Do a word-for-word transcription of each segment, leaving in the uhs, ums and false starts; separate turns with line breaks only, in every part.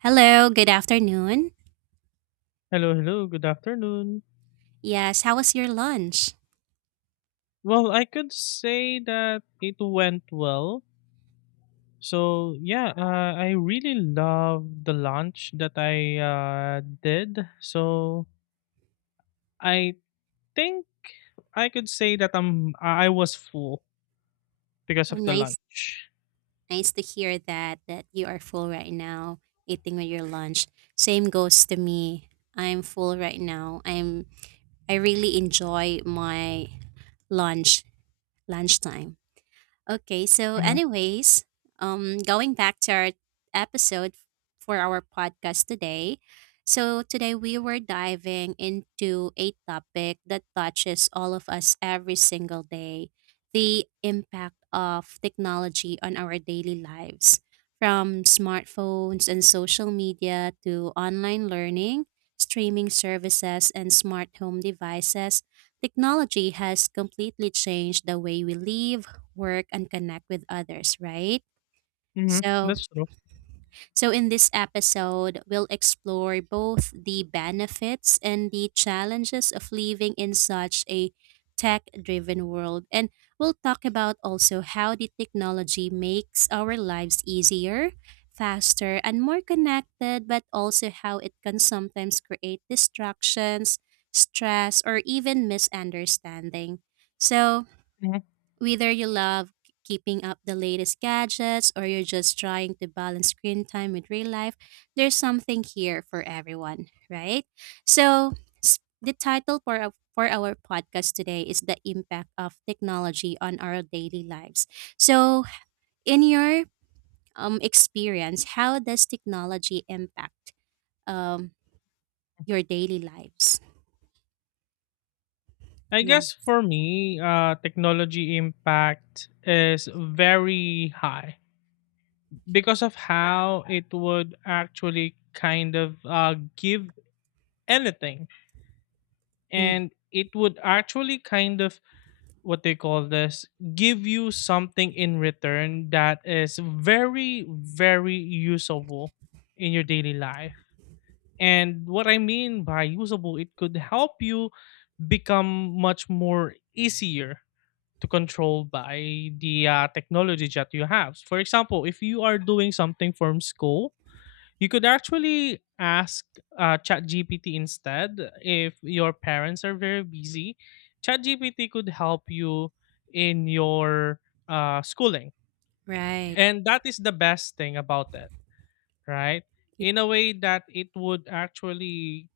Hello, good afternoon.
Hello, hello. Good afternoon.
Yes, how was your lunch?
Well, I could say that it went well. So, yeah, uh, I really love the lunch that I uh, did. So, I think I could say that I'm I I was full because
Oh,
of the
nice,
lunch.
nice to hear that that you are full right now, eating with your lunch. Same goes to me. I'm full right now. I'm I really enjoy my lunch, lunchtime. Okay, so
Mm-hmm.
anyways, um going back to our episode for our podcast today. So today we were diving into a topic that touches all of us every single day, the impact of technology on our daily lives. From smartphones and social media to online learning, streaming services and smart home devices, technology has completely changed the way we live, work, and connect with others, right?
Mm-hmm.
So,
That's true.
so in this episode, we'll explore both the benefits and the challenges of living in such a tech-driven world. And we'll talk about also how the technology makes our lives easier, faster, and more connected, but also how it can sometimes create distractions, stress, or even misunderstanding. So,
hmm
whether you love keeping up the latest gadgets or you're just trying to balance screen time with real life, there's something here for everyone, right? So, s- the title for our, for our podcast today is the impact of technology on our daily lives. So, in your um, experience, how does technology impact um, your daily lives?
I
Yeah.
guess for me, uh, technology impact is very high because of how it would actually kind of uh, give anything,
Mm.
and it would actually kind of what they call this give you something in return that is very very usable in your daily life. And what I mean by usable, it could help you become much more easier to control by the uh, technology that you have. For example, if you are doing something from school, you could actually ask uh, ChatGPT instead. If your parents are very busy, ChatGPT could help you in your uh, schooling.
Right.
And that is the best thing about it, right? In a way that it would actually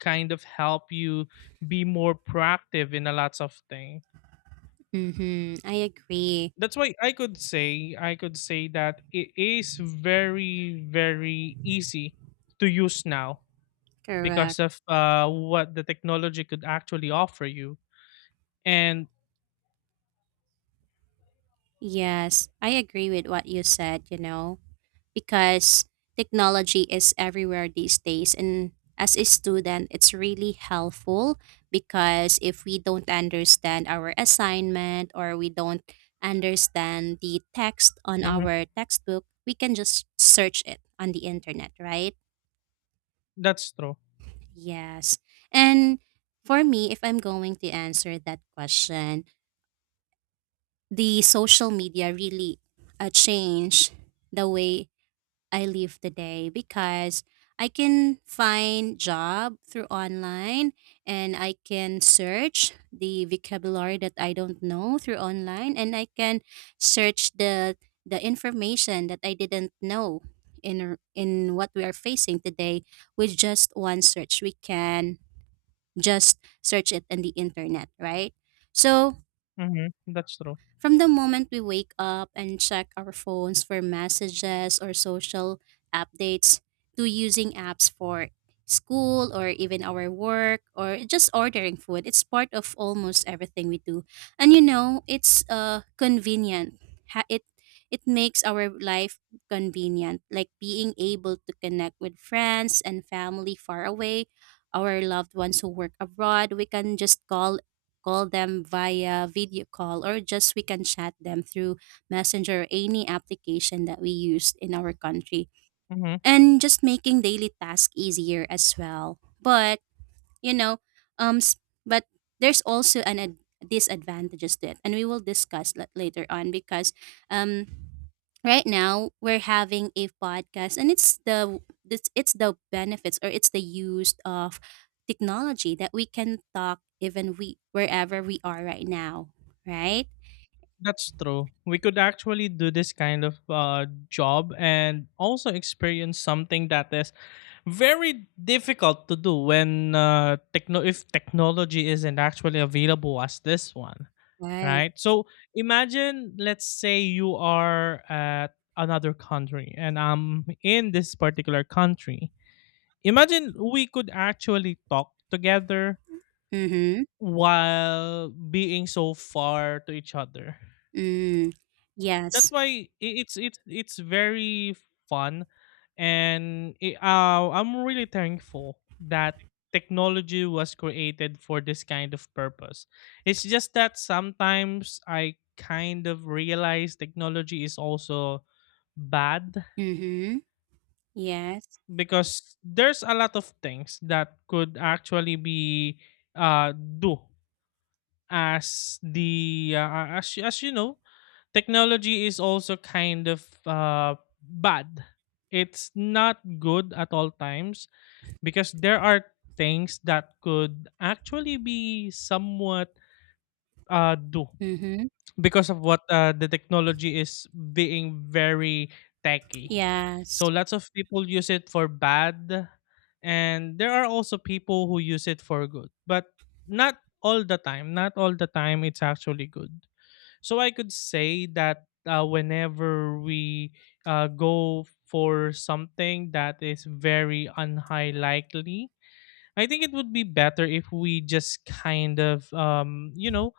kind of help you be more proactive in a lots of things.
Mm-hmm. I agree.
That's why I could say I could say that it is very very easy to use now
Correct.
because of uh, what the technology could actually offer you. And
Yes, I agree with what you said, you know, because technology is everywhere these days. And as a student, it's really helpful because if we don't understand our assignment or we don't understand the text on
mhm,
our textbook, we can just search it on the internet, right?
that's true.
Yes. And for me, if I'm going to answer that question, the social media really uh, changed the way I live today, because I can find job through online and I can search the vocabulary that I don't know through online and I can search the the information that I didn't know in r- in what we are facing today. With just one search we can just search it on the internet, right? So
Hmm that's true.
from the moment we wake up and check our phones for messages or social updates to using apps for school or even our work or just ordering food, it's part of almost everything we do. And you know, it's uh, convenient. Ha- It it makes our life convenient, like being able to connect with friends and family far away, our loved ones who work abroad. We can just call call them via video call, or just we can chat them through Messenger or any application that we use in our country.
hmm
And just making daily tasks easier as well. But you know um s- but there's also an ad- disadvantages to it and we will discuss that later on, because um right now we're having a podcast and it's the it's, it's the benefits or it's the use of technology that we can talk even we wherever we are right now, right?
that's true. We could actually do this kind of uh, job and also experience something that is very difficult to do when uh, techno- if technology isn't actually available as this one,
right
right? So imagine, let's say you are at another country and I'm in this particular country. Imagine we could actually talk together
mm-hmm.
while being so far to each other.
Mm.
That's
Yes.
why i- it's it's it's very fun, and i- uh, I'm really thankful that technology was created for this kind of purpose. It's just that sometimes I kind of realize technology is also bad
Mm-hmm. Yes.
because there's a lot of things that could actually be uh do, as the uh, as as you know, technology is also kind of uh bad. It's not good at all times because there are things that could actually be somewhat uh do
Mm-hmm.
because of what uh, the technology is being very techy.
Yes.
So lots of people use it for bad, and there are also people who use it for good, but not all the time. Not all the time, it's actually good. So I could say that uh, whenever we uh, go for something that is very unhigh likely, I think it would be better if we just kind of um you know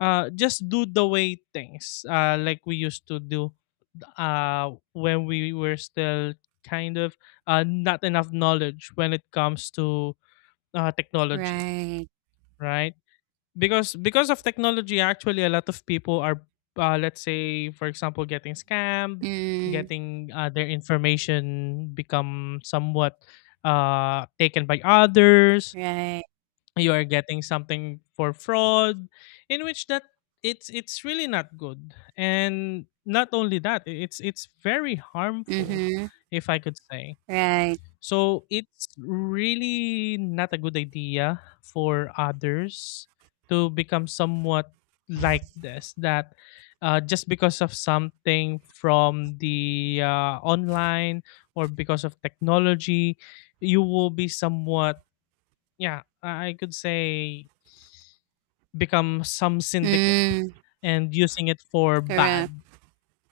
uh just do the way things uh like we used to do uh when we were still kind of uh not enough knowledge when it comes to uh technology,
Right.
right? Because because of technology, actually a lot of people are, uh, let's say for example, getting scammed,
Mm.
getting uh, their information become somewhat uh taken by others,
Right.
you are getting something for fraud, in which that it's it's really not good. And not only that, i- it's it's very harmful,
Mm-hmm.
if I could say.
Right.
So it's really not a good idea for others to become somewhat like this, that uh, just because of something from the uh, online or because of technology, you will be somewhat, yeah, i I could say, become some syndicate
Mm.
and using it for
Correct.
bad.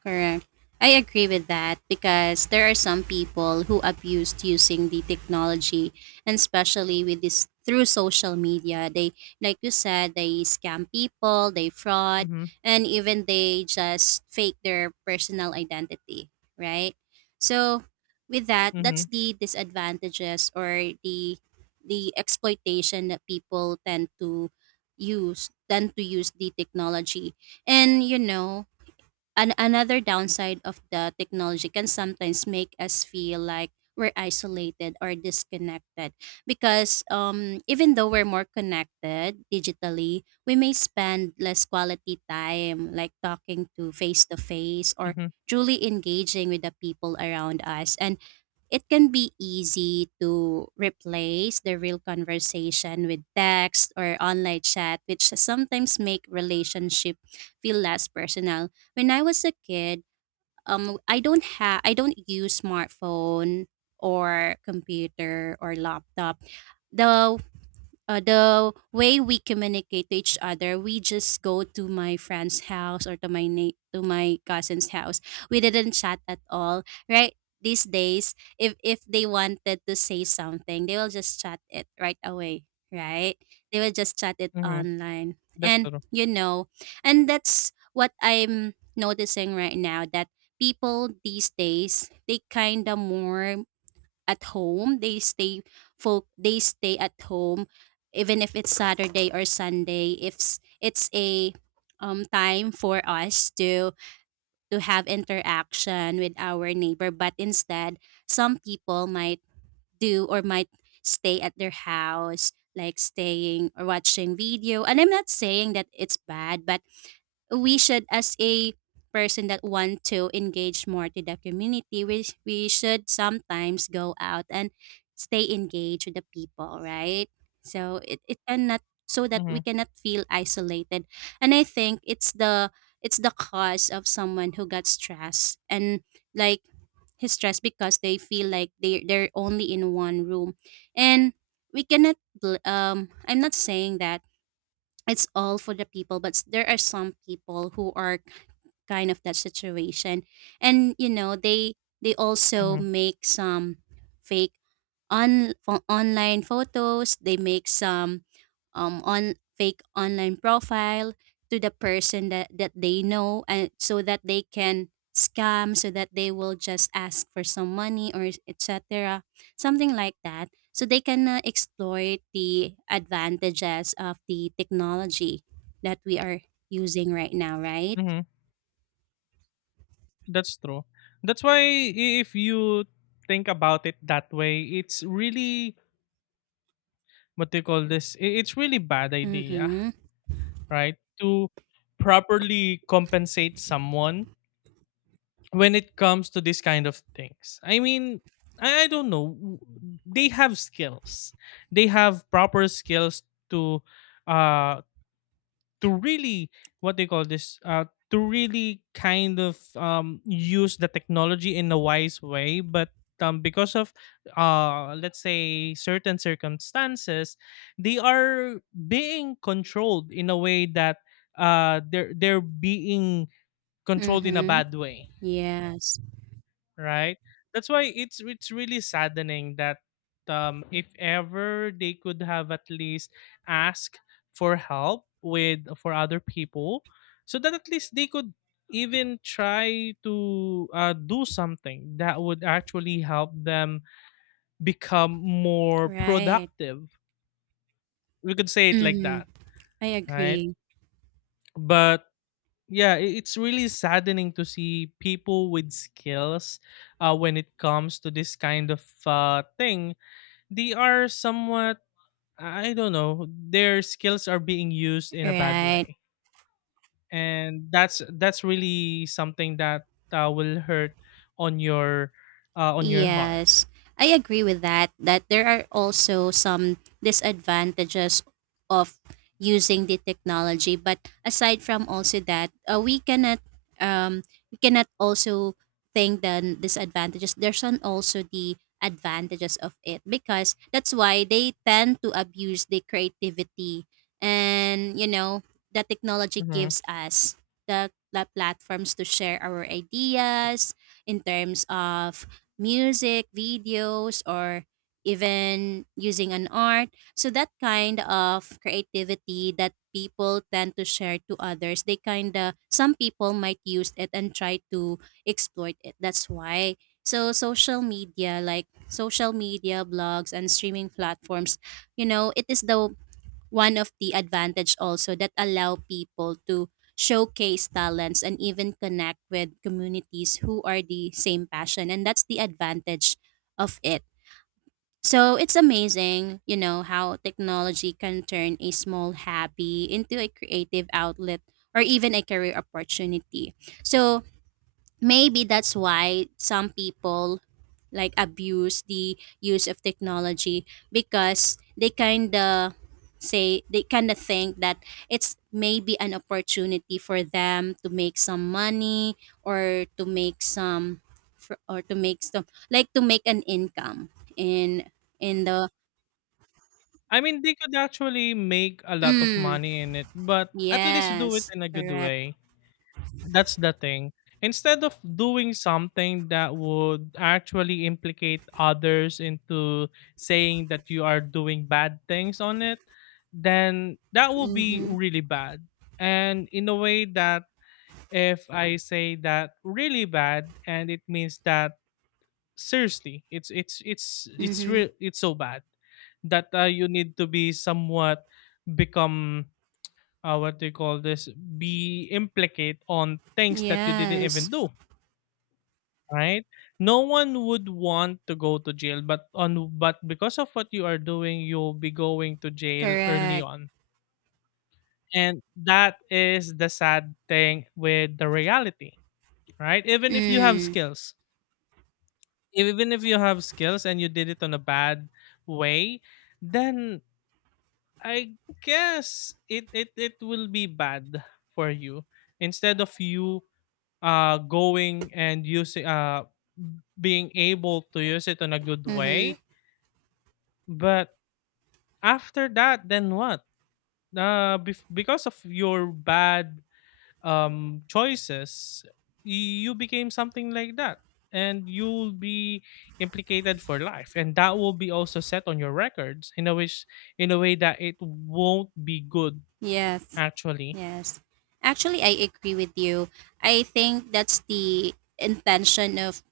Correct. I agree with that because there are some people who abused using the technology, and especially with this through social media. They, like you said, they scam people, they fraud,
Mhm,
and even they just fake their personal identity, right? So with that, that's
mhm,
the disadvantages or the the exploitation that people tend to use tend to use the technology. And you know, an- another downside of the technology can sometimes make us feel like we're isolated or disconnected, because um, even though we're more connected digitally we may spend less quality time like talking to face to face or
mhm,
truly engaging with the people around us, and it can be easy to replace the real conversation with text or online chat, which sometimes make relationship feel less personal. When I was a kid, um, I don't have, I don't use smartphone or computer or laptop. The uh, the way we communicate to each other, we just go to my friend's house or to my na- to my cousin's house. We didn't chat at all, right? These days, if if they wanted to say something, they will just chat it right away, right? They will just chat it
mhm.
online,
That's
and
true.
you know, and that's what I'm noticing right now, that people these days they kind of more at home. They stay folk they stay at home even if it's Saturday or Sunday. If s- it's a um time for us to to have interaction with our neighbor, but instead some people might do or might stay at their house like staying or watching video, and I'm not saying that it's bad, but we should, as a person that want to engage more to the community, we, we should sometimes go out and stay engaged with the people, right? So it, it cannot, so that we
Mhm,
cannot feel isolated. And I think it's the it's the cause of someone who got stressed, and like his stress because they feel like they they're only in one room. And we cannot bl- um I'm not saying that it's all for the people, but s- there are some people who are k- kind of that situation. And you know they they also
mhm,
make some fake on fo- online photos. They make some um on fake online profile to the person that that they know, and so that they can scam, so that they will just ask for some money or etc, something like that, so they can uh, explore the advantages of the technology that we are using right now, right?
mhm. That's true. That's why, i- if you think about it that way, it's really, what do you call this? I- It's really bad idea,
Mm-hmm.
right? To properly compensate someone when it comes to this kind of things. I mean, I, I don't know. w- They have skills. They have proper skills to uh to really, what they call this, uh to really kind of um use the technology in a wise way, but um, because of uh let's say certain circumstances, they are being controlled in a way that uh they're they're being controlled in a
Mm-hmm.
bad way,
Yes.
right? That's why it's it's really saddening that, um if ever, they could have at least asked for help with for other people so that at least they could even try to uh, do something that would actually help them become more
Right.
productive, we could say it like
Mm-hmm.
that,
I
right?
agree.
But yeah, i- it's really saddening to see people with skills uh, when it comes to this kind of uh, thing. They are somewhat, I don't know, their skills are being used in a bad
Right.
way. And that's that's really something that uh, will hurt on your uh, on your heart.
Yes, I agree with that. That there are also some disadvantages of using the technology, but aside from also that, uh, we cannot um we cannot also think the disadvantages. There's an also the advantages of it because that's why they tend to abuse the creativity. And you know the technology
Mhm.
gives us the, the platforms to share our ideas in terms of music, videos, or even using an art. So that kind of creativity that people tend to share to others, they kind of, some people might use it and try to exploit it. That's why. So social media, like social media, blogs, and streaming platforms, you know, it is the one of the advantage also that allow people to showcase talents and even connect with communities who are the same passion, and that's the advantage of it. So it's amazing, you know, how technology can turn a small hobby into a creative outlet or even a career opportunity. So maybe that's why some people like abuse the use of technology, because they kind of say they kind of think that it's maybe an opportunity for them to make some money, or to make some fr- or to make some like to make an income in in the
I mean, they could actually make a lot of
mm,
money in it, but at least do it
yes,
in a good
correct.
way. That's the thing. Instead of doing something that would actually implicate others into saying that you are doing bad things on it, then that will be
Mhm.
really bad. And in a way that if I say that really bad, and it means that seriously, it's it's it's it's
Mhm.
real, it's so bad that uh, you need to be somewhat become, uh, what do you call this, be implicate on things that you didn't
Yes.
even do, right? No one would want to go to jail, but on, but because of what you are doing, you'll be going to jail early
Correct.
on. And that is the sad thing with the reality, right? Even if you have
Mm.
skills, even if you have skills and you did it on a bad way, then I guess it it, it will be bad for you. Instead of you uh, going and using, uh, being able to use it in a good
Mhm.
way. But after that, then what? Uh, bef- because of your bad um, choices, you became something like that, and you'll be implicated for life, and that will be also set on your records in a which in a way that it won't be good
Yes.
actually.
Yes. Actually, I agree with you. I think that's the intention of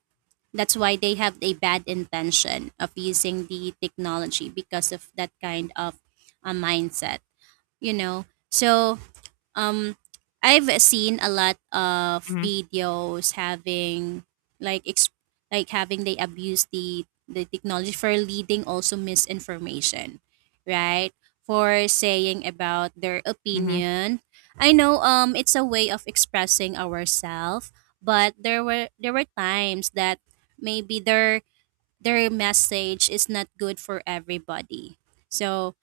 that's why they have a bad intention of using the technology, because of that kind of a mindset, you know. So um, I've seen a lot of
hmm
videos having like ex- like having they abuse the the technology for leading also misinformation, right? For saying about their
hmm
opinion. I know um it's a way of expressing ourselves, but there were there were times that maybe their their message is not good for everybody. So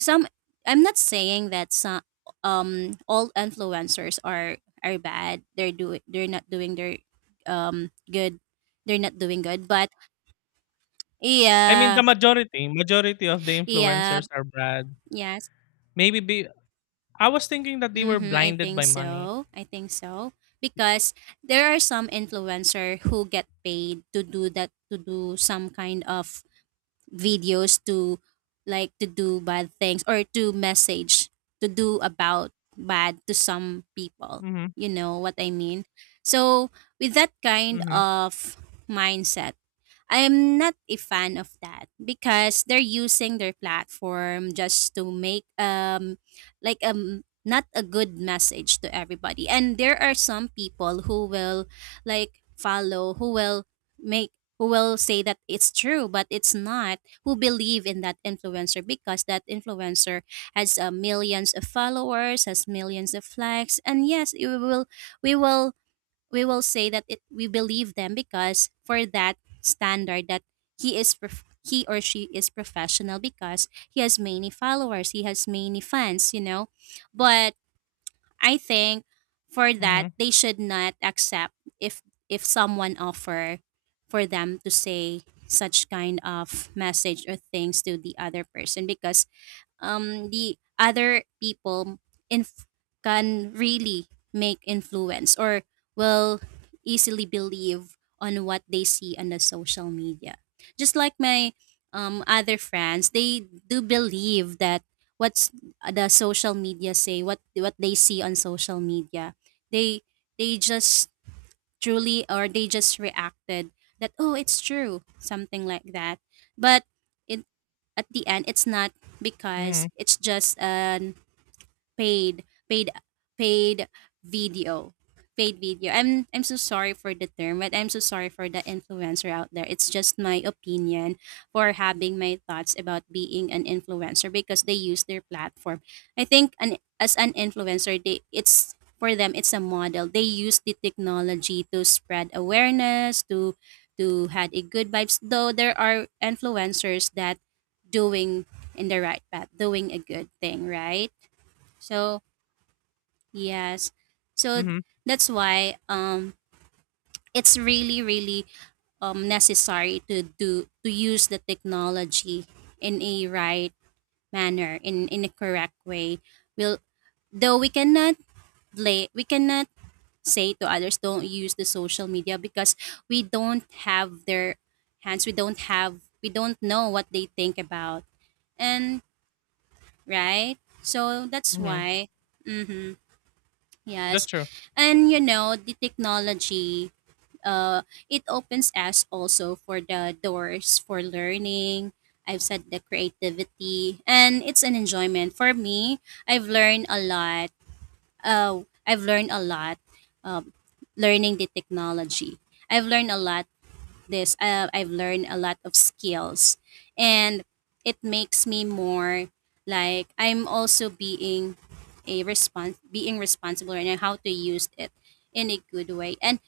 some I'm not saying that some um all influencers are are bad. They're do they're not doing their um good. They're not doing good, but
I mean,
yeah,
the majority majority of the
yeah,
influencers are bad.
yes.
Maybe be, I was thinking that they were
Mhm, I
blinded
think
by money.
so. I think so, because there are some influencer who get paid to do that, to do some kind of videos, to like to do bad things or to message to do about bad to some people.
Mhm.
You know what I mean? So with that kind
Mhm.
of mindset I'm not a fan of that because they're using their platform just to make um like um not a good message to everybody. And there are some people who will like follow, who will make who will say that it's true but it's not, who believe in that influencer because that influencer has uh, millions of followers, has millions of likes. And yes, you will we will we will say that it we believe them because for that standard that he is prof- he or she is professional because he has many followers, he has many fans, you know? But I think for that
Mhm.
they should not accept if if someone offer for them to say such kind of message or things to the other person because um the other people inf- can really make influence or will easily believe on what they see on the social media. Just like my um other friends, they do believe that what's uh, the social media say, what what they see on social media, they they just truly or they just reacted that, oh, it's true, something like that. But it at the end, it's not because
Mhm.
it's just an paid paid paid video paid video. I'm i'm so sorry for the term, but I'm so sorry for the influencer out there. It's just my opinion for having my thoughts about being an influencer because they use their platform. I think an as an influencer, they it's for them, it's a model. They use the technology to spread awareness to to had a good vibes. Though there are influencers that doing in the right path, doing a good thing, right? So yes. So
Mhm.
that's why um it's really, really um necessary to do to use the technology in a right manner, in in a correct way. Will Though we cannot lay we cannot say to others, don't use the social media because we don't have their hands, we don't have we don't know what they think about, and right. So that's
Mhm.
why, mm-hmm,
That's
yes.
true.
And you know, the technology, uh, it opens us also for the doors for learning. I've said the creativity and it's an enjoyment for me. I've learned a lot. Uh, I've learned a lot, um, learning the technology. I've learned a lot this. Uh, I've learned a lot of skills, and it makes me more like I'm also being a response being responsible and how to use it in a good way. And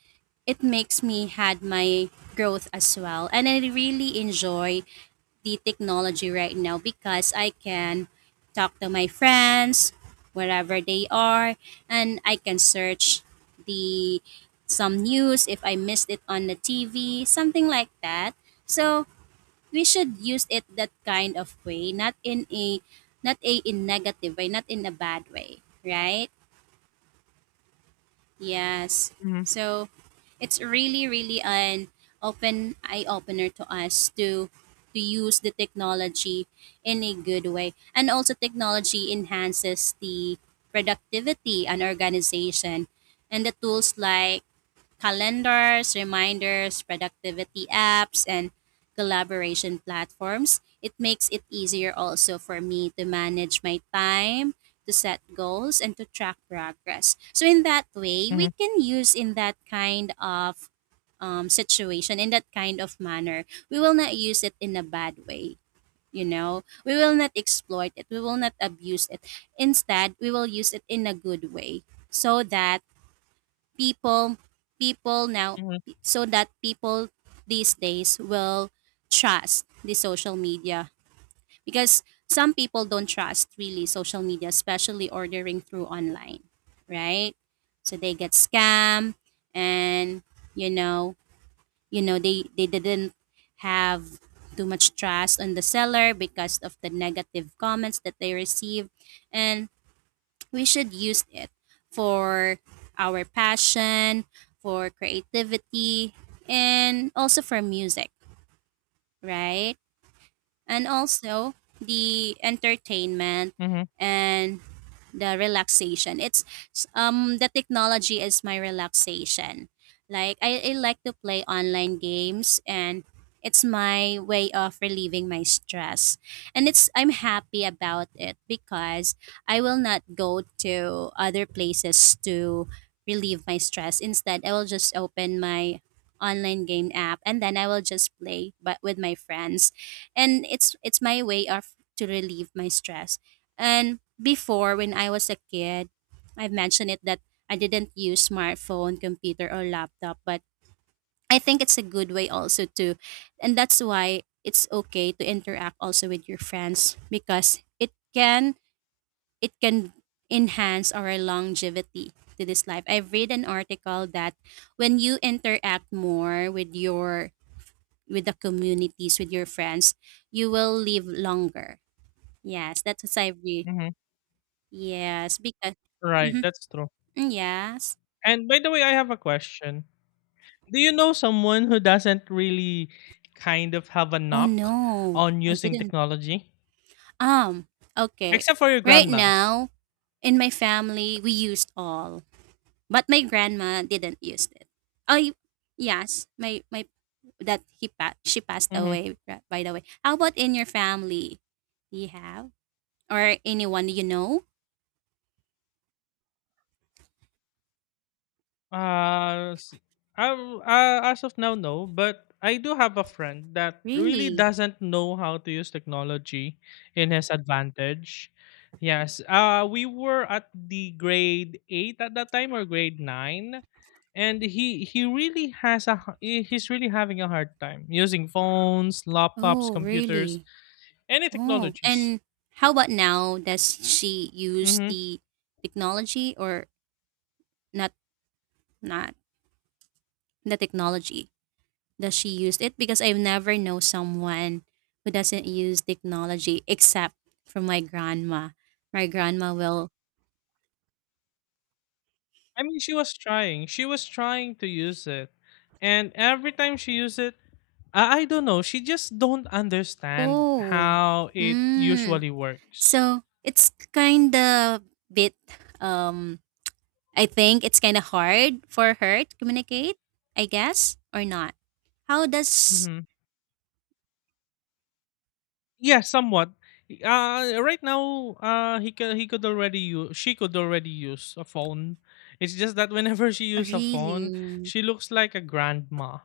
it makes me had my growth as well. And I really enjoy the technology right now because I can talk to my friends wherever they are, and I can search the some news if I missed it on the T V, something like that. So we should use it that kind of way, not in a not a in negative way, not in a bad way, right? Yes.
Mhm.
So it's really, really an open eye opener to us to to use the technology in a good way. And also technology enhances the productivity and organization. And the tools like calendars, reminders, productivity apps, and collaboration platforms. It makes it easier also for me to manage my time, to set goals, and to track progress. So, in that way, we
Mhm.
can use in that kind of um, situation, in that kind of manner. We will not use it in a bad way. You know, we will not exploit it. We will not abuse it. Instead, we will use it in a good way so that people people now
Mhm.
so that people these days will trust the social media because some people don't trust really social media, especially ordering through online, right? So they get scammed. And, you know, you know they they didn't have too much trust on the seller because of the negative comments that they received. And we should use it for our passion, for creativity, and also for music, right? And also the entertainment
Mhm.
and the relaxation. It's um the technology is my relaxation. Like I, I like to play online games, and it's my way of relieving my stress. And it's I'm happy about it because I will not go to other places to relieve my stress. Instead, I will just open my online game app and then I will just play but with my friends. And it's it's my way of to relieve my stress. And before, when I was a kid, I've mentioned it that I didn't use smartphone, computer, or laptop. But I think it's a good way also to, and that's why it's okay to interact also with your friends because it can it can enhance our longevity to this life. I've read an article that when you interact more with your, with the communities, with your friends, you will live longer. Yes, that's what I've read.
Mhm.
Yes, because
Right,
mhm,
that's true.
mm, yes.
And by the way, I have a question. Do you know someone who doesn't really kind of have a
Oh
knock
no,
on
I
using
didn't.
technology?
Um, okay.
Except for your
Right
grandma.
now, in my family, we used all, but my grandma didn't use it. Oh, y- yes, my my that he pa- she passed
Mm-hmm.
away. ra- By the way, how about in your family? Do you have or anyone you know?
Uh, s- um, uh, as of now, no. But I do have a friend that really
Really?
doesn't know how to use technology in his advantage. Yes. Uh, we were at the grade eight at that time or grade nine. And he he really has a h- he- he's really having a hard time using phones, laptops,
Oh,
computers,
really?
any
Oh,
technologies.
and how about now? Does she use
hmm
the technology or not not the technology that she used it because I've never know someone who doesn't use technology except from my grandma. My grandma will
I mean, she was trying. She was trying to use it, and every time she used it, I, I don't know. She just don't understand
oh
how it
mm.
usually works.
So it's kinda bit um I think it's kinda hard for her to communicate, I guess, or not. How does
hmm Yeah, somewhat. Uh, right now, uh, he could he could already use, she could already use a phone. It's just that whenever she used a phone,
Really,
she looks like a grandma.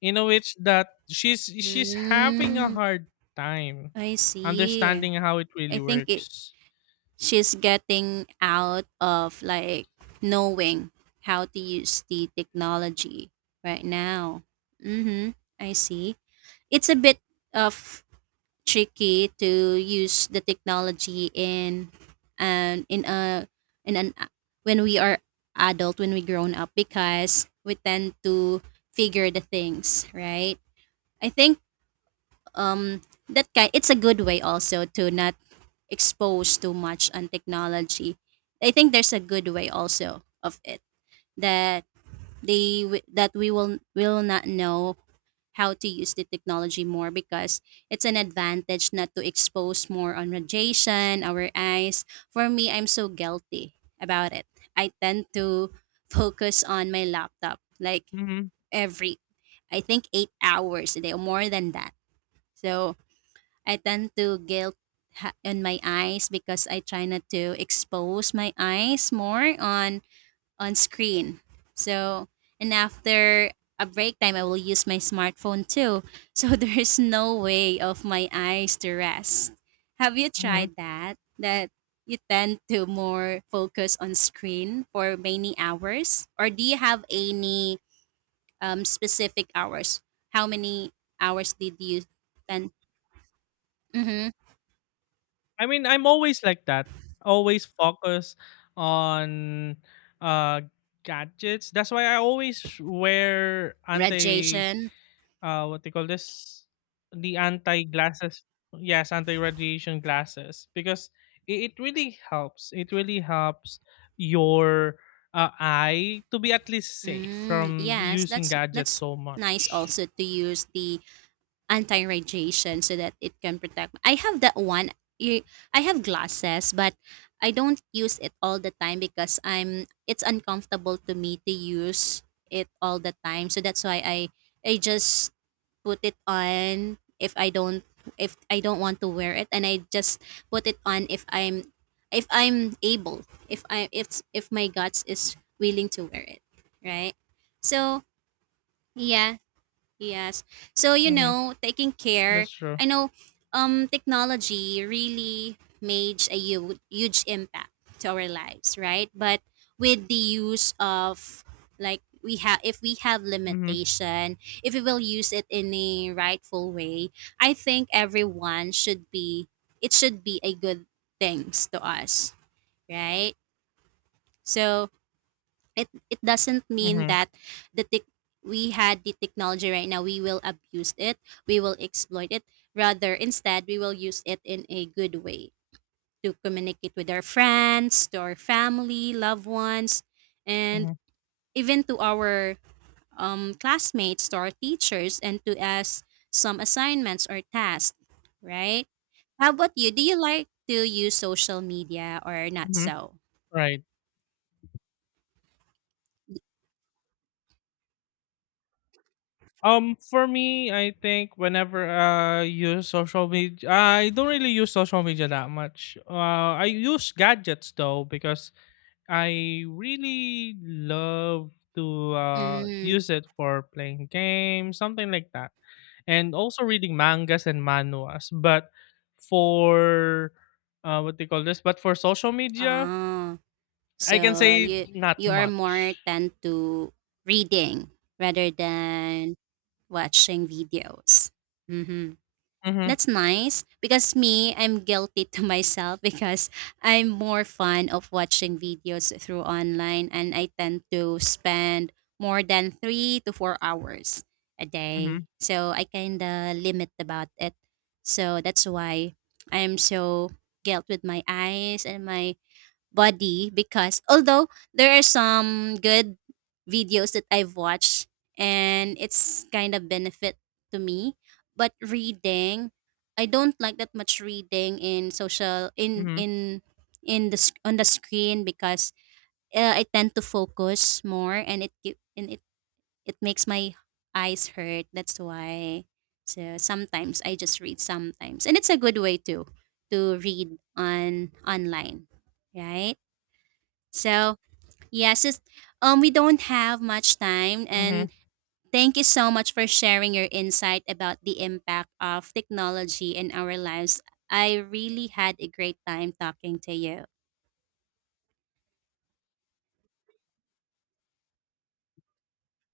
In know it's that she's she's having a
mm,
hard time
I see.
understanding how it
I
really
think it
works.
she's getting out of like knowing how to use the technology right now. Mm-hmm. I see. It's a bit of tricky to use the technology in and in a in an when we are adult, when we grown up because we tend to figure the things, right? I think um that kind. It's a good way also to not exposed too much on technology. I think there's a good way also of it that they w- that we will will not know how to use the technology more because it's an advantage not to expose more on radiation, our eyes. For me, I'm so guilty about it. I tend to focus on my laptop like
hmm
every I think eight hours a day or more than that. So I tend to guilt ha- on my eyes because I try not to expose my eyes more on on screen. So and after a break time, I will use my smartphone too. So there is no way of my eyes to rest. Have you
hmm
tried that? That you tend to more focus on screen for many hours, or do you have any um, specific hours? How many hours did you spend? Mm-hmm.
I mean, I'm always like that. Always focus on uh gadgets. That's why I always wear anti,
Radiation.
uh what they call this the anti glasses. Yes, anti radiation glasses because it, it really helps. It really helps your uh, eye to be at least safe
Mm,
from
yes,
using
that's
gadgets
that's
so
nice
much.
also to use the anti-radiation so that it can protect. I have that one. You, I have glasses, but I don't use it all the time because I'm it's uncomfortable to me to use it all the time. So that's why I I just put it on if I don't, if I don't want to wear it, and I just put it on if I'm, if I'm able, if I if if my guts is willing to wear it, right? So, yeah. Yes. So, you
Mhm.
know, taking care.
That's true.
I know um technology really made a huge, huge impact to our lives, right? But with the use of, like, we have, if we have
Mhm.
limitation, if we will use it in a rightful way, I think everyone should be, it should be a good things to us, right? So, it it doesn't mean
Mhm.
that the tech we had the technology right now, we will abuse it, we will exploit it. Rather, instead, we will use it in a good way to communicate with our friends, to our family, loved ones, and
Mhm.
even to our um, classmates, to our teachers, and to us some assignments or tasks, right? How about you? Do you like to use social media or not?
Mhm.
So,
Right. Um, for me, I think whenever I use social media, I don't really use social media that much. Uh, I use gadgets though because I really love to uh,
mm,
use it for playing games, something like that, and also reading mangas and manuas. But for, uh, what do you call this? But for social media,
ah.
I can
So
say
you
not
you are more
much.
tend to reading rather than watching videos. Hmm.
Mm-hmm.
That's nice because me, I'm guilty to myself because I'm more fond of watching videos through online and I tend to spend more than three to four hours a
Mm-hmm.
day. So I kind of limit about it. So that's why I'm so guilt with my eyes and my body because although there are some good videos that I've watched, and it's kind of benefit to me, but reading, I don't like that much reading in social in
Mm-hmm.
in in the sc- on the screen because uh, I tend to focus more and it gi- and it it makes my eyes hurt. That's why. So sometimes I just read sometimes, and it's a good way too to read on online, right? So yes, it's, um, we don't have much time, and
Mm-hmm.
thank you so much for sharing your insight about the impact of technology in our lives. I really had a great time talking to you.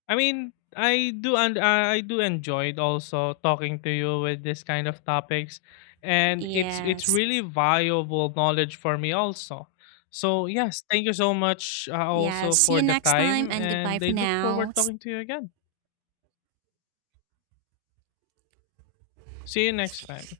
I mean, I do, and I do enjoyed also talking to you with this kind of topics, and it's it's
Yes.
really valuable knowledge for me also. So yes, thank you so much uh,
Yes.
also
See
for
you
the
next time,
time,
and goodbye
and I
for
look
now.
forward talking to you again. See you next time.